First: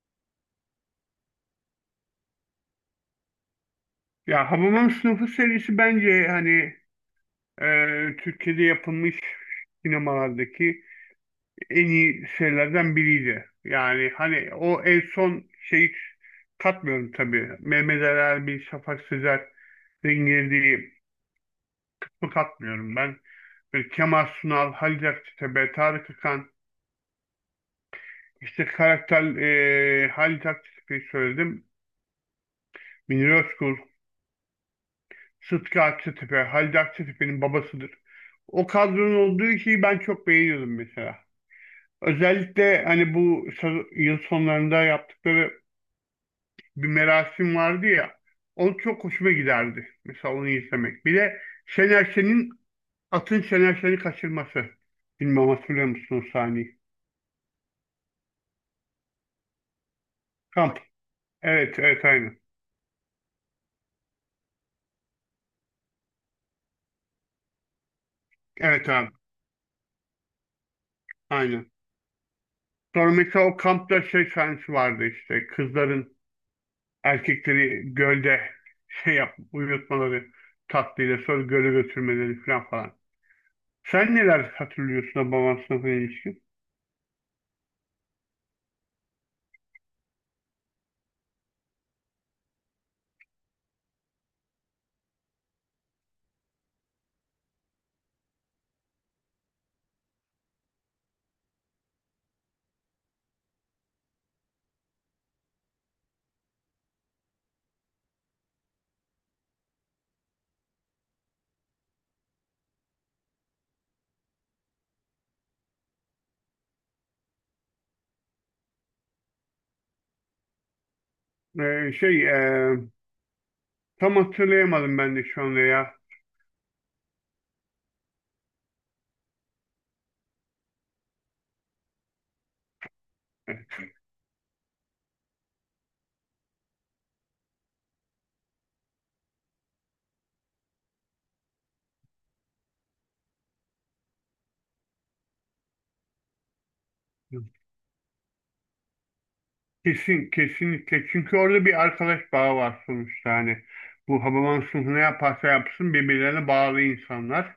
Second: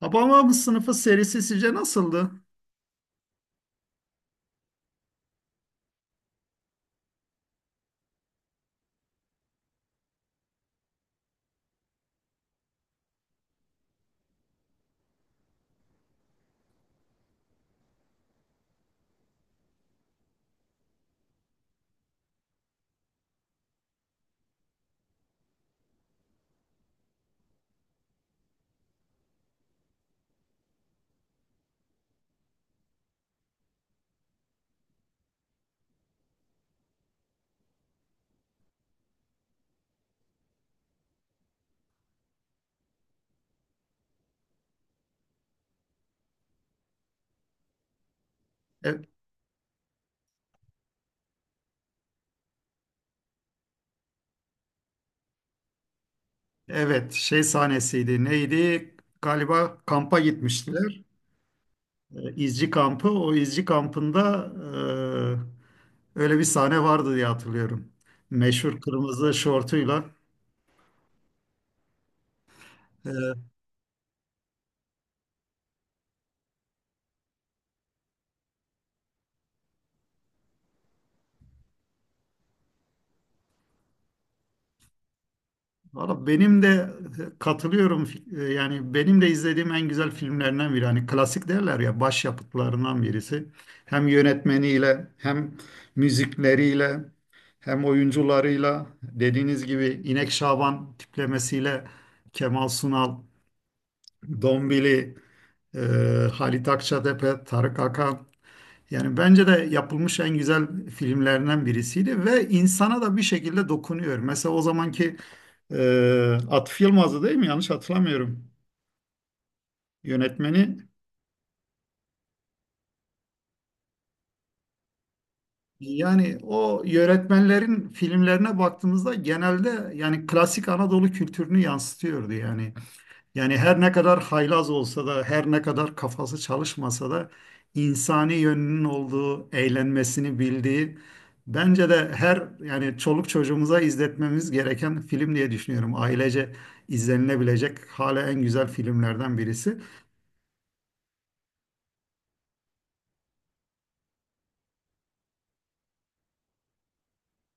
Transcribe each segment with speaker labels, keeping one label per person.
Speaker 1: Hababam Sınıfı serisi sizce nasıldı?
Speaker 2: Ya Hababam Sınıfı serisi bence hani Türkiye'de yapılmış sinemalardaki en iyi şeylerden biriydi. Yani hani o en son şeyi katmıyorum tabii. Mehmet Ali Erbil, Şafak Sezer'in girdiği kısmı katmıyorum ben. Böyle Kemal Sunal, Halit Akçatepe, Tarık Akan, işte karakter Halit Akçatepe'yi söyledim. Münir Özkul. Sıtkı Akçatepe, Halide Akçatepe'nin babasıdır. O kadronun olduğu şeyi ben çok beğeniyordum mesela. Özellikle hani bu yıl sonlarında yaptıkları bir merasim vardı ya. O çok
Speaker 1: E-
Speaker 2: hoşuma giderdi. Mesela onu izlemek. Bir de Şener Şen'in atın Şener Şen'i kaçırması. Bilmem hatırlıyor musunuz o sahneyi?
Speaker 1: evet, Şey sahnesiydi. Neydi? Galiba kampa
Speaker 2: Kamp.
Speaker 1: gitmiştiler.
Speaker 2: Evet, evet aynen.
Speaker 1: İzci kampı. O izci kampında öyle bir sahne vardı diye hatırlıyorum. Meşhur
Speaker 2: Evet abi,
Speaker 1: kırmızı şortuyla.
Speaker 2: aynen. Sonra
Speaker 1: E,
Speaker 2: mesela o kampta şey sahnesi vardı işte. Kızların erkekleri gölde şey yap, uyutmaları tatlıyla sonra göle götürmeleri falan falan. Sen neler hatırlıyorsun da baban sınıfına
Speaker 1: Valla
Speaker 2: ilişkin?
Speaker 1: benim de katılıyorum. Yani benim de izlediğim en güzel filmlerinden biri. Hani klasik derler ya başyapıtlarından birisi. Hem yönetmeniyle hem müzikleriyle hem oyuncularıyla dediğiniz gibi İnek Şaban tiplemesiyle Kemal Sunal, Dombili, e, Halit Akçatepe, Tarık Akan yani bence de yapılmış en güzel filmlerinden birisiydi ve insana da bir şekilde dokunuyor. Mesela o zamanki Atıf Yılmaz'dı değil mi? Yanlış hatırlamıyorum yönetmeni.
Speaker 2: Ee, şey e, Tam hatırlayamadım ben de şu anda ya.
Speaker 1: Yani o yönetmenlerin filmlerine baktığımızda genelde yani klasik Anadolu kültürünü yansıtıyordu yani. Yani her ne kadar haylaz olsa da, her ne kadar kafası çalışmasa da insani yönünün olduğu, eğlenmesini bildiği bence de her yani çoluk çocuğumuza izletmemiz gereken film diye düşünüyorum. Ailece izlenilebilecek hala en güzel filmlerden birisi.
Speaker 2: Kesin, kesinlikle. Çünkü orada bir arkadaş bağı var sonuçta hani. Bu Hababam sınıfı ne yaparsa yapsın birbirlerine bağlı insanlar.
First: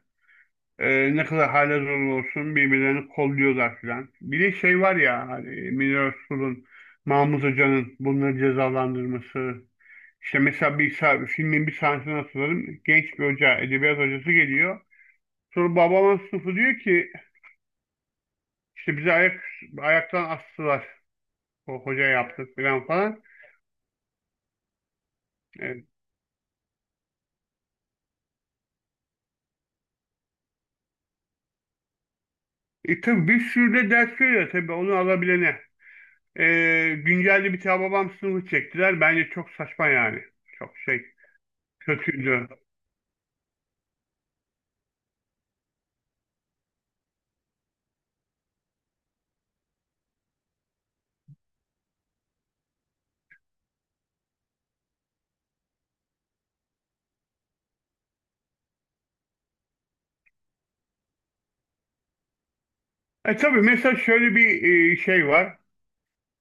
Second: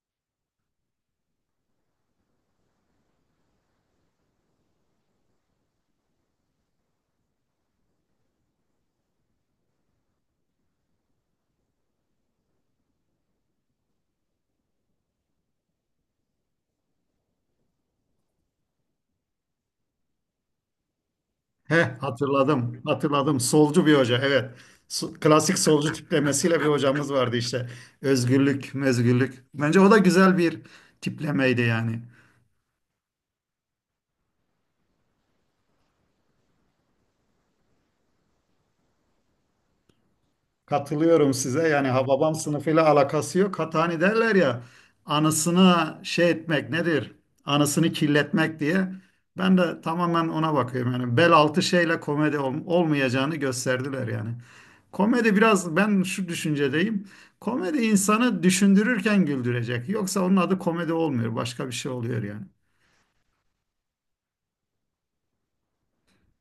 Speaker 2: Ne kadar hale zor olsun birbirlerini kolluyorlar filan. Bir de şey var ya hani Münir Özkul'un, Mahmut Hoca'nın bunları cezalandırması. İşte mesela filmin bir sahnesini hatırladım. Genç bir hoca, edebiyat hocası geliyor. Sonra babamın sınıfı diyor ki işte ayaktan astılar.
Speaker 1: He,
Speaker 2: O hoca yaptı
Speaker 1: hatırladım,
Speaker 2: filan falan.
Speaker 1: hatırladım. Solcu bir hoca, evet. Klasik
Speaker 2: Evet.
Speaker 1: solcu tiplemesiyle bir hocamız vardı işte. Özgürlük, mezgürlük. Bence o da güzel bir tiplemeydi yani.
Speaker 2: E, tabii bir sürü de ders veriyor tabii onu alabilene. Güncelde bir tane babam sınıfı çektiler. Bence çok saçma yani. Çok şey
Speaker 1: Katılıyorum size. Yani Hababam
Speaker 2: kötüydü.
Speaker 1: sınıfıyla alakası yok. Hatta hani derler ya anısına şey etmek nedir? Anısını kirletmek diye. Ben de tamamen ona bakıyorum. Yani bel altı şeyle komedi olmayacağını gösterdiler yani. Komedi biraz ben şu düşüncedeyim. Komedi insanı düşündürürken güldürecek. Yoksa onun adı komedi olmuyor. Başka bir şey oluyor yani.
Speaker 2: E tabii mesela şöyle bir şey var.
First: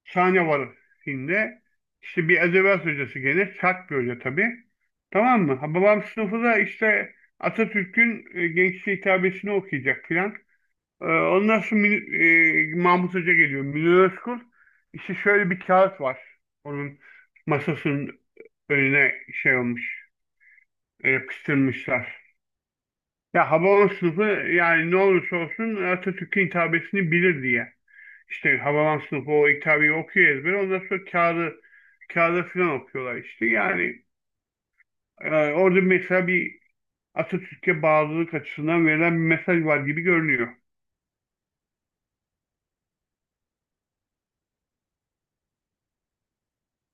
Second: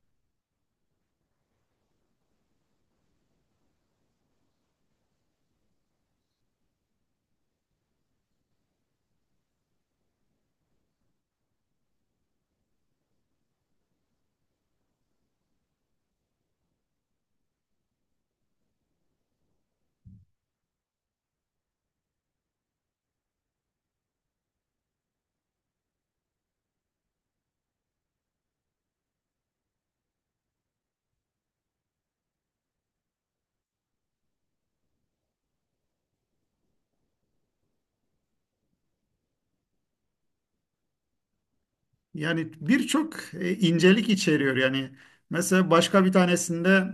Speaker 2: Sahne var filmde. İşte bir edebiyat hocası gelir. Sert bir hoca tabii. Tamam mı? Ha, Babam sınıfı da işte Atatürk'ün gençliğe hitabesini okuyacak filan. E, ondan sonra Mahmut Hoca geliyor. Münir Özkul. İşte şöyle bir kağıt var. Onun masasının önüne şey olmuş. Yapıştırmışlar. Ya Hababam sınıfı yani ne olursa olsun Atatürk'ün hitabesini bilir diye. İşte Havalan sınıfı o kitabeyi okuyor ezber. Ondan sonra kağıda filan okuyorlar işte. Yani orada mesela bir Atatürk'e bağlılık açısından verilen bir mesaj var gibi görünüyor.
Speaker 1: Yani birçok incelik içeriyor yani. Mesela başka bir tanesinde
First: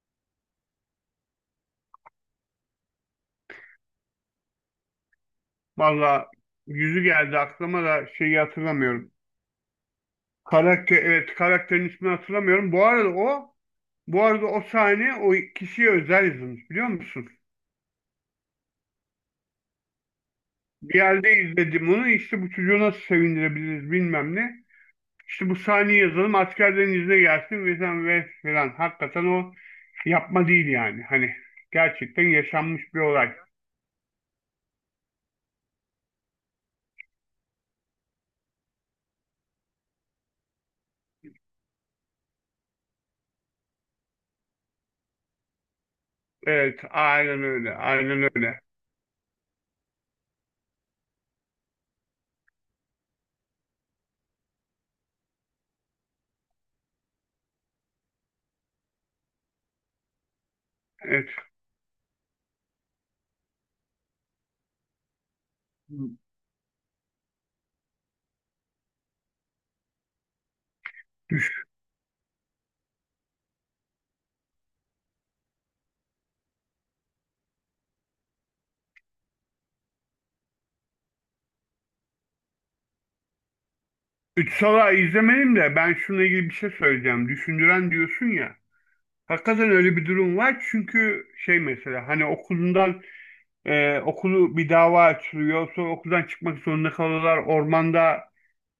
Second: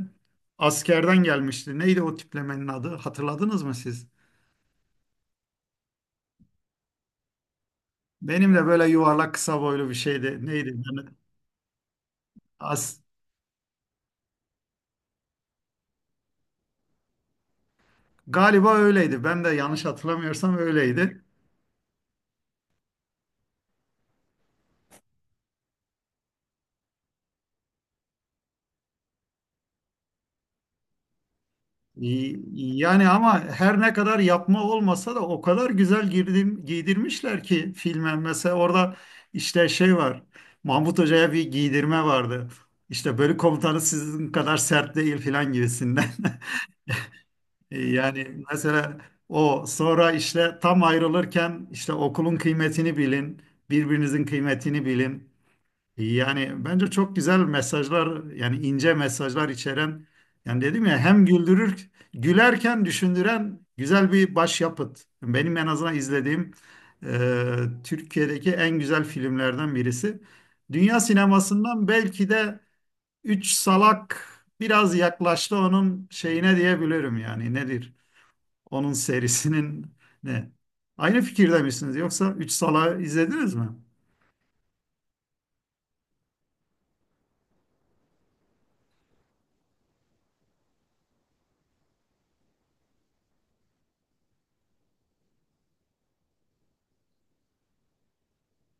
Speaker 1: askerden gelmişti. Neydi o tiplemenin adı? Hatırladınız mı siz?
Speaker 2: Valla yüzü geldi aklıma da şeyi
Speaker 1: Benim de böyle
Speaker 2: hatırlamıyorum.
Speaker 1: yuvarlak kısa boylu bir şeydi. Neydi?
Speaker 2: Karakter, evet karakterin ismini hatırlamıyorum. Bu
Speaker 1: As-
Speaker 2: arada o bu arada o sahne o kişiye özel yazılmış biliyor musun?
Speaker 1: Galiba öyleydi. Ben de yanlış hatırlamıyorsam
Speaker 2: Bir
Speaker 1: öyleydi.
Speaker 2: yerde izledim onu işte bu çocuğu nasıl sevindirebiliriz bilmem ne. İşte bu sahneyi yazalım askerlerin izine gelsin ve sen ve falan. Hakikaten o yapma değil yani. Hani gerçekten
Speaker 1: Y-
Speaker 2: yaşanmış bir
Speaker 1: Yani
Speaker 2: olay.
Speaker 1: ama her ne kadar yapma olmasa da o kadar güzel girdim, giydirmişler ki filme. Mesela orada işte şey var. Mahmut Hoca'ya bir giydirme vardı. İşte bölük komutanı sizin kadar sert değil filan gibisinden.
Speaker 2: Evet aynen öyle. Aynen
Speaker 1: Yani
Speaker 2: öyle.
Speaker 1: mesela o sonra işte tam ayrılırken işte okulun kıymetini bilin, birbirinizin kıymetini bilin. Yani bence çok güzel mesajlar yani ince mesajlar içeren yani dedim ya hem
Speaker 2: Evet.
Speaker 1: güldürür gülerken düşündüren güzel bir başyapıt. Benim en azından izlediğim e, Türkiye'deki en güzel filmlerden birisi. Dünya
Speaker 2: Düş
Speaker 1: sinemasından belki de Üç Salak biraz yaklaştı onun şeyine diyebilirim yani nedir? Onun serisinin ne? Aynı fikirde misiniz yoksa Üç Salak'ı izlediniz mi?
Speaker 2: Üç Sala izlemedim de ben şununla ilgili bir şey söyleyeceğim. Düşündüren diyorsun ya. Hakikaten öyle bir durum var çünkü şey mesela hani okulundan okulu bir dava açılıyor sonra okuldan çıkmak zorunda kalıyorlar ormanda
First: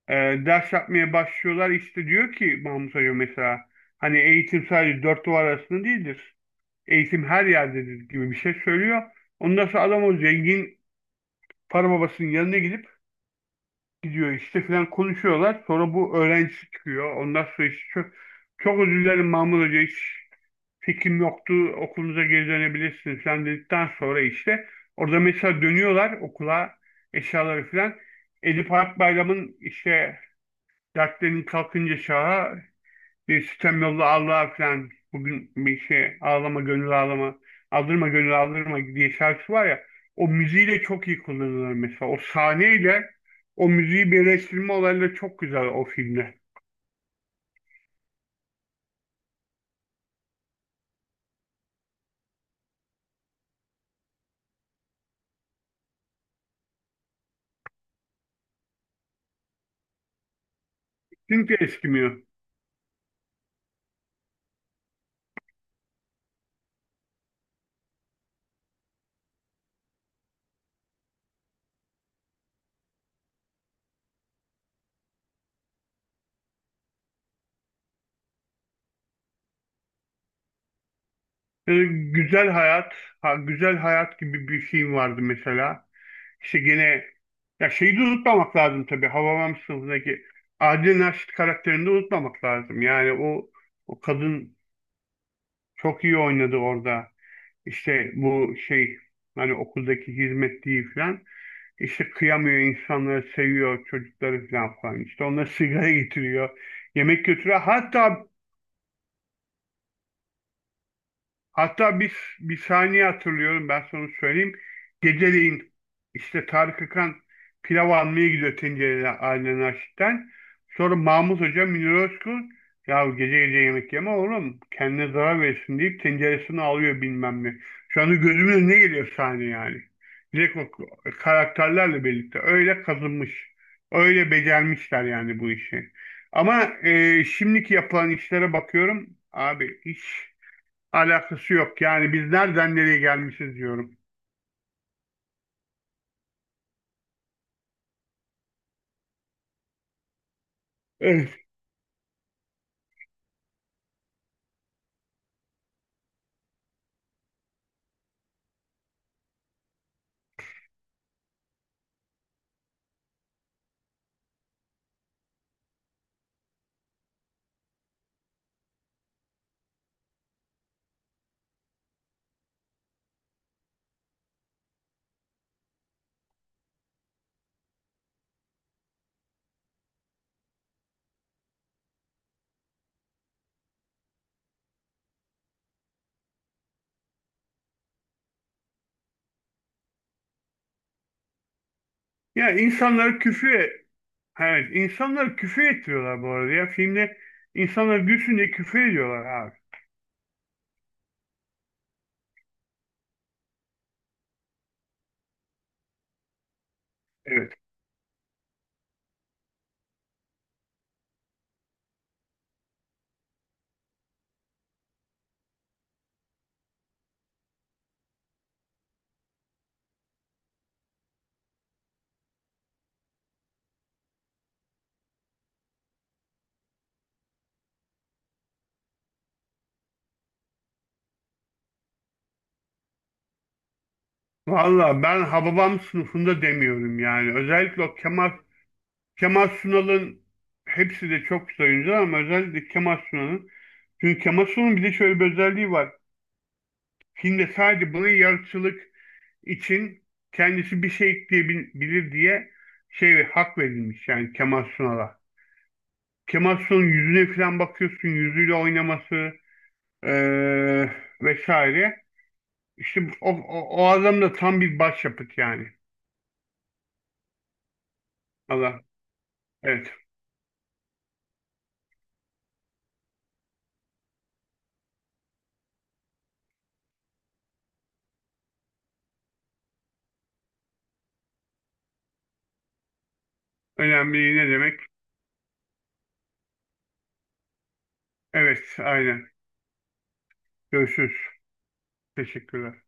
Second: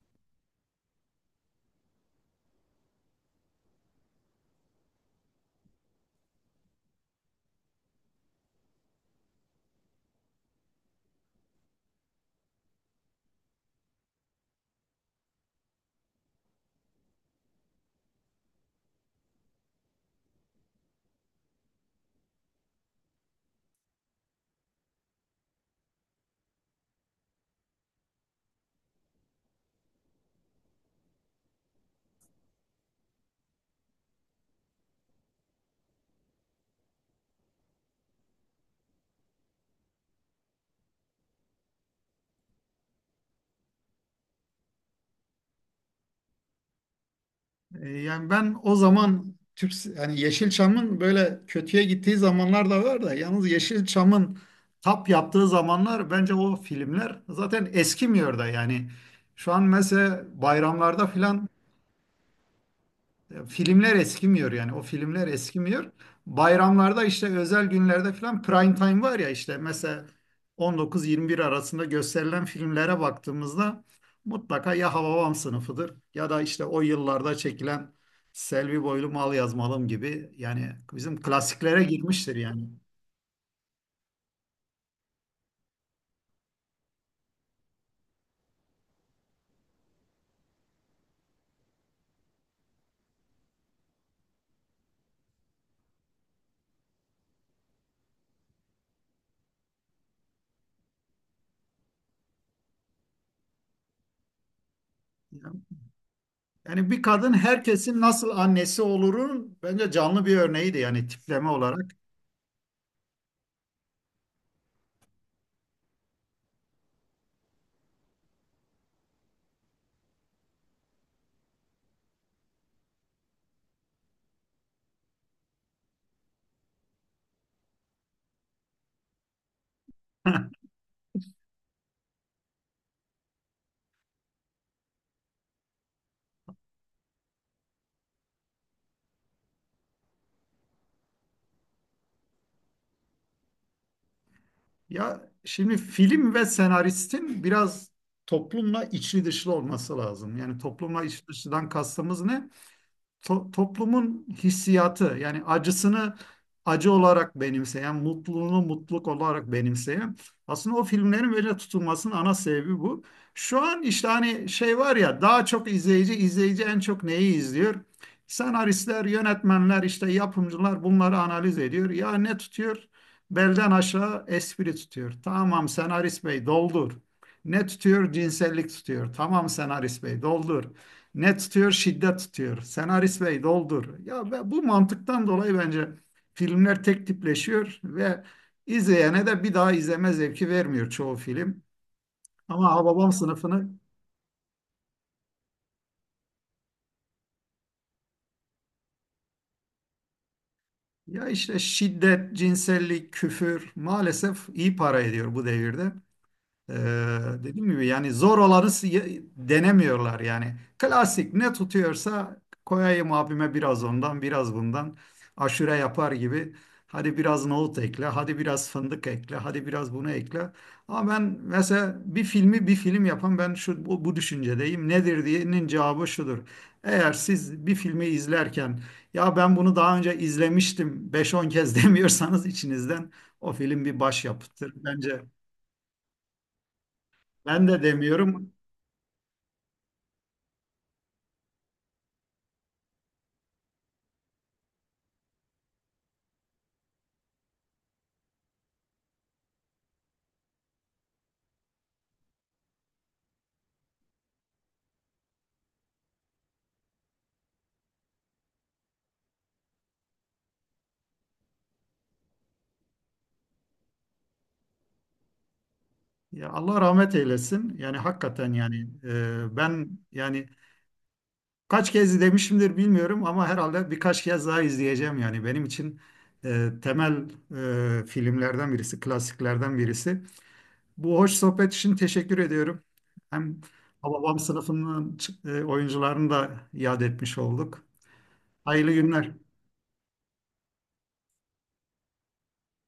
Speaker 2: e, ders yapmaya başlıyorlar. İşte diyor ki Mahmut Hoca mesela hani eğitim sadece dört duvar arasında değildir. Eğitim her yerdedir gibi bir şey söylüyor. Ondan sonra adam o zengin para babasının yanına gidiyor işte filan konuşuyorlar. Sonra bu öğrencisi çıkıyor. Ondan sonra işte çok özür dilerim Mahmut Hoca hiç fikrim yoktu. Okulunuza geri dönebilirsiniz falan dedikten sonra işte orada mesela dönüyorlar okula eşyaları filan. Edip Akbayram'ın işte dertlerin kalkınca şaha bir sitem yolla Allah'a falan bugün bir şey ağlama gönül ağlama aldırma gönül aldırma diye şarkısı var ya o müziğiyle çok iyi kullanılır mesela o sahneyle o müziği birleştirme olayları çok güzel o filmde.
Speaker 1: Yani ben o zaman Türk yani Yeşilçam'ın böyle kötüye gittiği zamanlar da var da yalnız Yeşilçam'ın tap yaptığı zamanlar bence o filmler zaten eskimiyor da yani şu an mesela bayramlarda filan
Speaker 2: Çünkü eskimiyor.
Speaker 1: filmler eskimiyor yani o filmler eskimiyor. Bayramlarda işte özel günlerde falan prime time var ya işte mesela 19-21 arasında gösterilen filmlere baktığımızda mutlaka ya Hababam sınıfıdır ya da işte o yıllarda çekilen Selvi Boylum Al Yazmalım gibi yani bizim klasiklere girmiştir
Speaker 2: Güzel
Speaker 1: yani.
Speaker 2: Hayat, ha, Güzel Hayat gibi bir film vardı mesela. İşte gene ya şeyi de unutmamak lazım tabii. Hababam sınıfındaki Adile Naşit karakterini de unutmamak lazım. Yani o kadın çok iyi oynadı orada. İşte bu şey hani okuldaki hizmetliği falan. İşte kıyamıyor insanları seviyor çocukları falan falan. İşte onlara sigara getiriyor.
Speaker 1: Yani bir
Speaker 2: Yemek
Speaker 1: kadın
Speaker 2: götürüyor.
Speaker 1: herkesin
Speaker 2: Hatta
Speaker 1: nasıl annesi olurun bence canlı bir örneğiydi yani tipleme olarak.
Speaker 2: Hatta bir saniye hatırlıyorum ben sana söyleyeyim. Geceleyin işte Tarık Akan pilav almaya gidiyor tencereli Ailen Aşik'ten. Sonra Mahmut Hoca Münir Özkul ya gece gece yemek yeme oğlum kendine zarar verirsin deyip tenceresini alıyor bilmem ne. Şu anda gözümün önüne geliyor sahne yani. Direkt o karakterlerle birlikte öyle kazınmış. Öyle becermişler yani bu işi. Ama şimdiki yapılan işlere bakıyorum abi hiç alakası yok. Yani biz nereden nereye gelmişiz diyorum.
Speaker 1: Ya şimdi film ve senaristin biraz toplumla içli dışlı olması lazım. Yani toplumla içli
Speaker 2: Evet.
Speaker 1: dışlıdan kastımız ne? Toplumun hissiyatı yani acısını acı olarak benimseyen, mutluluğunu mutluluk olarak benimseyen aslında o filmlerin böyle tutulmasının ana sebebi bu. Şu an işte hani şey var ya daha çok izleyici, en çok neyi izliyor? Senaristler, yönetmenler, işte yapımcılar bunları analiz ediyor. Ya ne tutuyor? Belden aşağı espri tutuyor. Tamam senarist bey doldur. Ne tutuyor? Cinsellik tutuyor. Tamam senarist bey doldur. Ne tutuyor? Şiddet tutuyor. Senarist bey doldur. Ya ve bu mantıktan dolayı bence filmler tek tipleşiyor ve izleyene de bir daha izleme zevki vermiyor çoğu film.
Speaker 2: Ya
Speaker 1: Ama Hababam
Speaker 2: insanları küfür
Speaker 1: sınıfını
Speaker 2: e-, evet insanları küfür ettiriyorlar bu arada ya. Filmde insanları gülsün diye küfür ediyorlar abi.
Speaker 1: ya işte şiddet, cinsellik, küfür maalesef iyi para ediyor bu devirde. Ee,
Speaker 2: Evet.
Speaker 1: Dediğim gibi yani zor olanı denemiyorlar yani. Klasik ne tutuyorsa koyayım abime biraz ondan biraz bundan. Aşure yapar gibi. Hadi biraz nohut ekle, hadi biraz fındık ekle, hadi biraz bunu ekle. Ama ben mesela bir filmi bir film yapan ben bu düşüncedeyim. Nedir diyenin cevabı şudur. Eğer siz bir filmi izlerken ya ben bunu daha önce izlemiştim 5-10 kez demiyorsanız içinizden o film bir başyapıttır.
Speaker 2: Valla
Speaker 1: Bence
Speaker 2: ben Hababam sınıfında demiyorum yani.
Speaker 1: ben de
Speaker 2: Özellikle o
Speaker 1: demiyorum.
Speaker 2: Kemal Sunal'ın hepsi de çok güzel oyuncular ama özellikle Kemal Sunal'ın. Çünkü Kemal Sunal'ın bir de şöyle bir özelliği var. Filmde sadece buna yaratıcılık için kendisi bir şey ekleyebilir diye şey hak verilmiş yani Kemal Sunal'a. Kemal Sunal'ın yüzüne falan bakıyorsun, yüzüyle oynaması eee, vesaire. İşte o adam da tam bir başyapıt yani.
Speaker 1: Ya Allah rahmet eylesin. Yani hakikaten
Speaker 2: Allah,
Speaker 1: yani ben
Speaker 2: evet.
Speaker 1: yani kaç kez demişimdir bilmiyorum ama herhalde birkaç kez daha izleyeceğim yani benim için temel filmlerden birisi, klasiklerden birisi. Bu hoş sohbet için teşekkür ediyorum. Hem
Speaker 2: Önemli
Speaker 1: Hababam
Speaker 2: ne demek?
Speaker 1: sınıfının oyuncularını da iade etmiş olduk.
Speaker 2: Evet,
Speaker 1: Hayırlı
Speaker 2: aynen.
Speaker 1: günler.
Speaker 2: Görüşürüz. Teşekkürler.